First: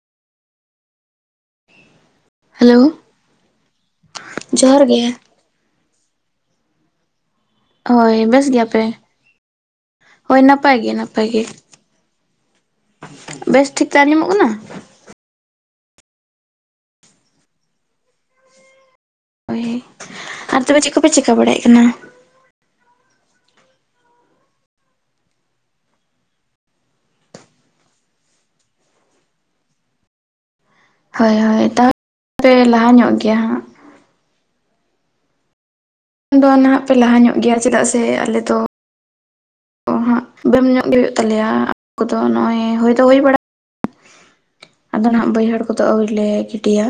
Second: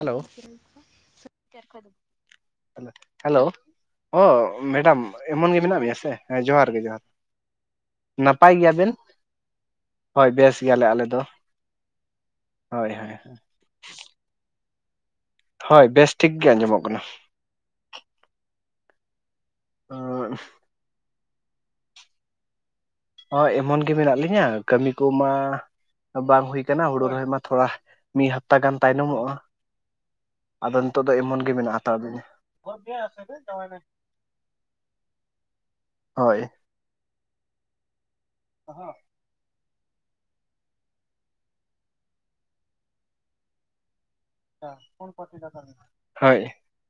Hello hello [unintelligible] hello ᱚᱦ ᱡᱚᱦᱟᱨ madam ᱜᱮ ᱮᱢᱚᱱ ᱜᱮ ᱢᱮᱱᱟᱜ ᱢᱮᱭᱟ ᱥᱮ ᱦᱮᱸ ᱡᱚᱦᱟᱨ ᱜᱮ ᱡᱚᱦᱟᱨ ᱦᱳᱭ ᱵᱮᱥ ᱱᱟᱯᱟᱭ ᱜᱮᱭᱟ ᱯᱮ ᱜᱮᱭᱟᱵᱮᱱ ᱦᱳᱭ ᱵᱮᱥ ᱱᱟᱯᱟᱭ ᱜᱮᱭᱟᱞᱮ ᱜᱮ ᱟᱞᱮ ᱫᱚ ᱱᱟᱯᱟᱭ ᱜᱮ, ᱦᱳᱭ ᱦᱳᱭ ᱵᱮᱥ ᱴᱷᱤᱠ ᱛᱮ ᱟᱸᱡᱚᱢᱚᱜ ᱠᱟᱱᱟ ᱦᱳᱭ ᱵᱮᱥ ᱴᱷᱤᱠ ᱜᱮ ᱟᱸᱡᱚᱢᱚᱜ ᱠᱟᱱᱟ᱾ ᱦᱳᱭ ᱟᱨ ᱛᱚᱵᱮ ᱪᱮᱫ ᱠᱚᱯᱮ ᱪᱮᱠᱟ ᱵᱟᱲᱟᱭᱮᱫ ᱠᱟᱱᱟ᱾ ᱦᱚᱭ ᱮᱢᱚᱱ ᱜᱮ ᱢᱮᱱᱟᱜ ᱞᱤᱧᱟᱹ ᱠᱟᱹᱢᱤ ᱠᱚᱢᱟ ᱵᱟᱝ ᱦᱩᱭ ᱟᱠᱟᱱᱟ ᱦᱳᱲᱳ ᱨᱚᱦᱚᱭ ᱢᱟ ᱛᱷᱚᱲᱟ ᱢᱤᱫ ᱦᱟᱯᱛᱟ ᱜᱟᱱ ᱛᱟᱭᱱᱚᱢᱚᱜᱼᱟ ᱾ ᱟᱫᱚ ᱱᱤᱛᱚᱜ ᱫᱚ ᱦᱳᱭ ᱮᱢᱚᱱ ᱜᱮ ᱦᱳᱭ ᱢᱮᱱᱟᱜ ᱛᱟᱦᱚᱞᱮ ᱦᱟᱛᱟᱲ ᱞᱤᱧᱟ ᱯᱮ ᱞᱟᱦᱟ ᱧᱚᱜ ᱜᱮᱭᱟ ᱦᱟᱸᱜ [unintelligible] ᱫᱚ ᱱᱟᱦᱟᱜ ᱯᱮ ᱞᱟᱦᱟ ᱧᱚᱜ ᱜᱮᱭᱟ ᱪᱮᱫᱟᱜ ᱥᱮ ᱟᱞᱮ ᱫᱚ ᱚᱼᱦᱚ ᱚᱼ ᱦᱟᱸᱜ ᱵᱮᱢ ᱧᱚᱜ ᱜᱮ ᱦᱩᱭᱩᱜ ᱛᱟᱞᱮᱭᱟ ᱠᱚᱫᱚ ᱱᱚᱜᱼᱚᱭ ᱦᱩᱭ ᱫᱚ ᱦᱩᱭ ᱵᱟᱲᱟᱜᱼᱟ ᱟᱫᱚ ᱱᱷᱟᱸᱜ ᱵᱟᱹᱭᱦᱟᱹᱲ ᱠᱚᱫᱚ ᱟᱹᱣᱨᱤ ᱞᱮ ᱦᱳᱭ ᱜᱤᱰᱤᱭᱟ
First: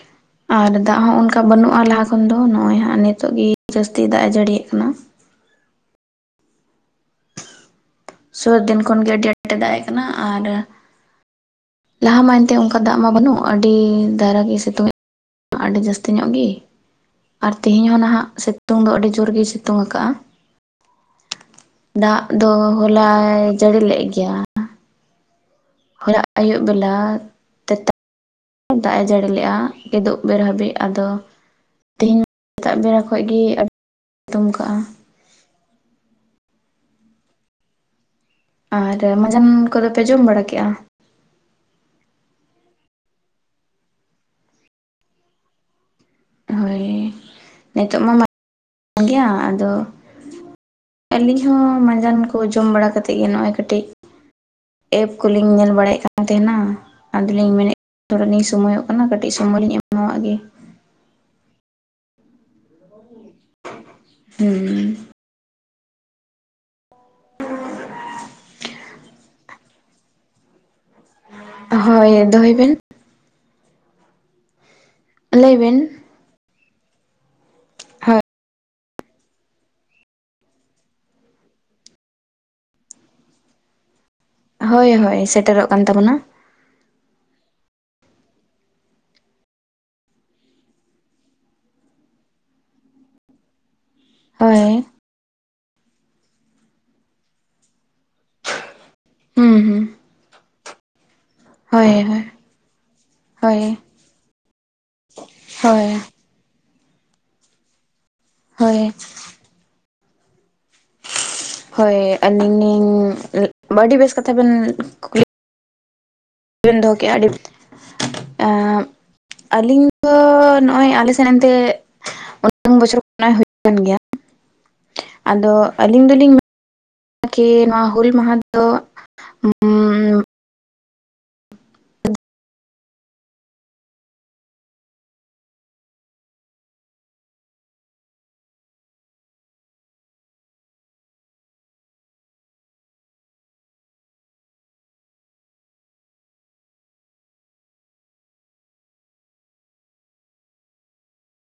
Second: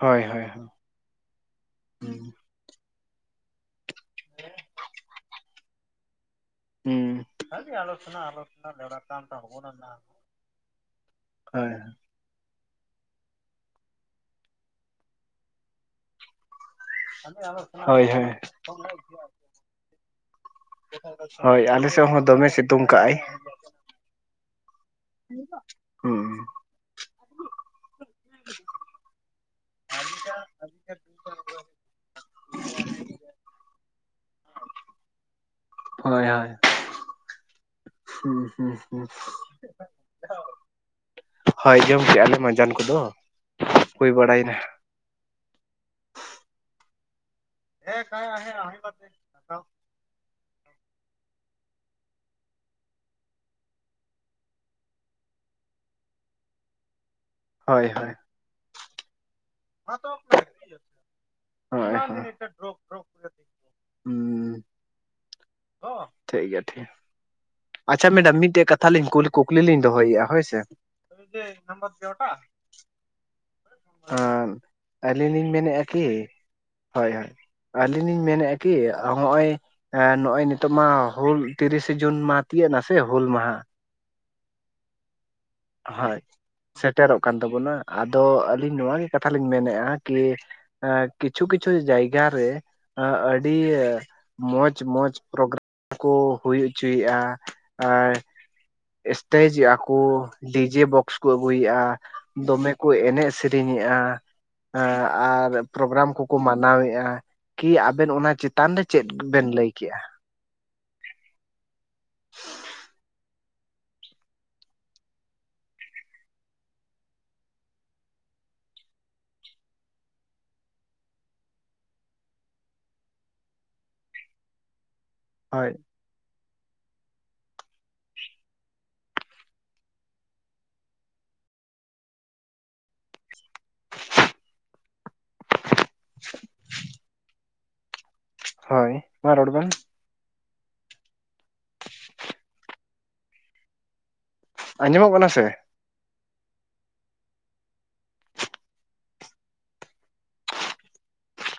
ᱦᱳᱭ ᱦᱳᱭ ᱟᱨ ᱫᱟᱜ ᱦᱚᱸ ᱚᱱᱠᱟ ᱵᱟᱹᱱᱩᱜᱼᱟ ᱞᱟᱦᱟ ᱦᱩᱸ ᱠᱷᱚᱱ ᱫᱚ ᱱᱚᱜᱼᱚᱭ ᱦᱟᱸᱜ ᱱᱤᱛᱳᱜ ᱜᱮ, ᱡᱟᱹᱥᱛᱤ ᱫᱟᱜ ᱮ ᱡᱟᱹᱲᱤᱼᱮᱫ ᱠᱟᱱᱟ ᱦᱩᱸ [inaudible] ᱥᱩᱨ ᱫᱤᱱ ᱠᱷᱚᱱ ᱜᱮ ᱟᱹᱰᱤ ᱟᱸᱴᱮ ᱫᱟᱜ ᱮ ᱠᱟᱱᱟ [unintelligible] ᱟᱨ ᱦᱳᱭ ᱞᱟᱦᱟ ᱢᱟ ᱮᱱᱛᱮ ᱚᱱᱠᱟ ᱫᱟᱜ ᱢᱟ ᱵᱟᱹᱱᱩᱜ ᱟᱹᱰᱤ ᱫᱟᱭᱟ ᱜᱮ ᱥᱤᱛᱩᱝ ᱟᱹᱰᱤ ᱡᱟᱹᱥᱛᱤ ᱧᱚᱜ ᱜᱮ, ᱟᱨ ᱛᱮᱦᱤᱧ ᱦᱚᱸ ᱦᱳᱭ ᱦᱳᱭ ᱱᱷᱟᱜ ᱥᱤᱛᱩᱝ ᱫᱚ ᱟᱹᱰᱤ ᱡᱳᱨ ᱜᱮᱭ ᱥᱤᱛᱩᱝ ᱟᱠᱟᱜᱼᱟ ᱦᱳᱭ ᱟᱞᱮ ᱥᱮᱫ ᱫᱟᱜ ᱦᱚᱸ ᱫᱚᱢᱮ ᱫᱚ ᱥᱤᱛᱩᱝ ᱠᱟᱜᱼᱟᱭ ᱦᱚᱞᱟᱭ ᱡᱟᱹᱲᱤ ᱞᱮᱫ ᱜᱮᱭᱟ, ᱱᱤᱛᱚᱜ, ᱦᱚᱞᱟ ᱟᱹᱭᱩᱵ ᱵᱮᱞᱟ [inaudible] ᱫᱟᱜᱼᱮ ᱡᱟᱹᱲᱤ ᱞᱮᱜᱼᱟ ᱠᱮᱫᱩᱵ ᱵᱮᱨ ᱦᱟᱹᱵᱤᱡ ᱟᱫᱚ, ᱛᱮᱦᱮᱧ ᱥᱮᱛᱟᱜ ᱵᱮᱲᱟ ᱠᱷᱚᱡ ᱜᱮ ᱟᱹᱰᱤ ᱥᱤᱛᱩᱝ ᱟᱠᱟᱫᱼᱟ ᱦᱳᱭ ᱦᱳᱭ ᱦᱩᱸ [unintelligible] ᱟᱨ ᱢᱟᱡᱟᱱ ᱠᱚᱫᱚ ᱯᱮ ᱡᱚᱢ ᱵᱟᱲᱟ ᱠᱮᱜᱼᱟ᱾ ᱦᱳᱭ ᱡᱚᱢ ᱠᱮᱜᱼᱟ ᱞᱮ ᱢᱟᱡᱟᱱ ᱠᱚᱫᱚ ᱦᱩᱭ ᱵᱟᱲᱟᱭᱮᱱᱟ ᱾ ᱦᱳᱭ ᱱᱤᱛᱚᱜ ᱢᱟ [inaudible] ᱜᱮᱭᱟ ᱟᱫᱚ ᱟᱹᱞᱤᱧ ᱦᱚᱸ ᱢᱟᱸᱡᱟᱱ ᱠᱚ ᱡᱚᱢ ᱵᱟᱲᱟ ᱠᱟᱛᱮ ᱜᱮ ᱱᱚᱜᱼᱚᱭ ᱠᱟᱹᱴᱤᱡ ᱮᱯ ᱠᱚᱞᱤᱧ ᱧᱮᱞ ᱵᱟᱲᱟᱭᱮᱫ ᱠᱟᱱ ᱛᱟᱦᱮᱸᱱᱟ᱾ ᱟᱫᱚᱞᱤᱧ ᱢᱮᱱᱮᱜ ᱦᱳᱭ ᱦᱳᱭ ᱛᱚᱨᱟ ᱞᱤᱧ ᱥᱚᱢᱳᱚᱭᱚᱜ ᱠᱟᱱᱟ ᱠᱟᱹᱴᱤᱡ ᱥᱚᱢᱚᱭ ᱞᱤᱧ ᱮᱢᱟᱣᱟᱜ ᱜᱮ᱾ [unintelligible] ᱦᱩᱸ ᱦᱚ ᱴᱷᱤᱠ ᱜᱮᱭᱟ ᱴᱷᱤᱠ ᱟᱪᱪᱷᱟ ᱢᱮᱰᱟᱢ ᱢᱤᱫᱴᱮᱡ ᱠᱟᱛᱷᱟ ᱞᱤᱧ ᱠᱩᱞᱤ ᱠᱩᱠᱞᱤ ᱞᱤᱧ ᱫᱚᱦᱚᱭᱮᱫᱼᱟ ᱦᱳᱭ ᱥᱮ᱾ ᱦᱳᱭ ᱫᱚᱦᱚᱭ ᱵᱮᱱ ᱟᱨ ᱟᱹᱞᱤᱧ ᱞᱤᱧ ᱞᱟᱹᱭ ᱢᱮᱱᱮᱜᱼᱟ ᱠᱤ ᱵᱮᱱ ᱦᱳᱭ ᱦᱳᱭ ᱟᱹᱞᱤᱧ ᱞᱤᱧ ᱦᱳᱭ ᱢᱮᱱᱮᱜᱼᱟ ᱠᱤ ᱦᱚᱜᱼᱚᱭ ᱮᱸ ᱱᱚᱜᱼᱚᱭ ᱱᱤᱛᱚᱜ ᱢᱟ ᱦᱩᱞ ᱛᱤᱨᱤᱥᱮ ᱡᱩᱱ ᱢᱟᱦᱟ ᱛᱤᱭᱟᱹᱜ ᱱᱟᱥᱮ ᱦᱩᱞ ᱢᱟᱦᱟ᱾ ᱦᱳᱭ ᱦᱳᱭ ᱥᱮᱴᱮᱨᱚᱜ ᱠᱟᱱ ᱦᱳᱭ ᱛᱟᱵᱚᱱᱟ ᱥᱮᱴᱮᱨᱚᱜ ᱠᱟᱱ ᱛᱟᱵᱚᱱᱟ᱾ ᱟᱫᱚ ᱟᱹᱞᱤᱧ ᱱᱚᱣᱟ ᱜᱮ ᱠᱟᱛᱷᱟ ᱞᱤᱧ ᱢᱮᱱᱮᱫᱼᱟ, ᱠᱤ ᱮ ᱠᱤᱪᱷᱩ ᱠᱤᱪᱷᱩ ᱡᱟᱭᱜᱟ ᱨᱮ ᱟ ᱟᱹᱰᱤ ᱢᱚᱸᱡᱽ ᱦᱳᱭ ᱢᱚᱸᱡᱽ ᱯᱨᱳᱜᱨᱟᱢ ᱠᱚ ᱦᱩᱭ ᱦᱚᱪᱚᱭᱮᱜᱼᱟ ᱟᱨ ᱦᱩᱸ ᱮᱥᱴᱮᱡᱮᱜ ᱦᱩᱸ ᱟᱠᱚ᱾ ᱰᱤᱡᱮ ᱵᱚᱠᱥ ᱠᱚ ᱟᱹᱜᱩᱭᱮᱜᱼᱟ, ᱦᱳᱭ ᱦᱳᱭ ᱫᱚᱢᱮ ᱠᱚ ᱮᱱᱮᱡ ᱦᱳᱭ ᱥᱮᱨᱮᱧᱮᱜᱼᱟ᱾ ᱦᱮᱸ ᱟᱨ ᱦᱳᱭ ᱯᱨᱳᱜᱨᱟᱢ ᱠᱚ ᱠᱚ ᱢᱟᱱᱟᱣᱮᱜᱼᱟ, ᱠᱤ ᱟᱵᱮᱱ ᱚᱱᱟ ᱪᱮᱛᱟᱱ ᱦᱳᱭ ᱨᱮ ᱪᱮᱫ ᱵᱮᱱ ᱞᱟᱹᱭ ᱠᱮᱜᱼᱟ? ᱦᱳᱭ ᱟᱹᱞᱤᱧ ᱞᱤᱧ ᱟᱹ [unintelligible] ᱵᱮᱥ ᱠᱟᱛᱷᱟ ᱵᱮᱱ ᱠᱩᱠᱞᱤ᱾ ᱵᱤᱱ ᱫᱚᱦᱚ ᱠᱮᱜ-ᱟ, ᱟᱹᱰᱤᱢ ᱮᱸ ᱟᱹᱞᱤᱧ ᱫᱚ ᱱᱚᱜᱼᱚᱭ ᱟᱞᱮ ᱥᱮᱱ ᱮᱱᱛᱮᱜ ᱩᱱ ᱵᱚᱪᱷᱚᱨ ᱵᱚᱱᱱᱟ ᱦᱩᱭᱩᱜ ᱠᱟᱱ ᱜᱮᱭᱟ, ᱟᱫᱚ ᱦᱳᱭ ᱟᱹᱞᱤᱧ ᱫᱚᱞᱤᱧ ᱢᱮ ᱠᱤ ᱱᱚᱣᱟ ᱦᱩᱞ ᱢᱟᱦᱟ ᱫᱚ [unintelligible] [inaudible] ᱦᱳᱭ ᱢᱟ ᱨᱚᱲ ᱵᱮᱱ? ᱟᱸᱡᱚᱢᱚᱜ ᱠᱟᱱᱟ ᱥᱮ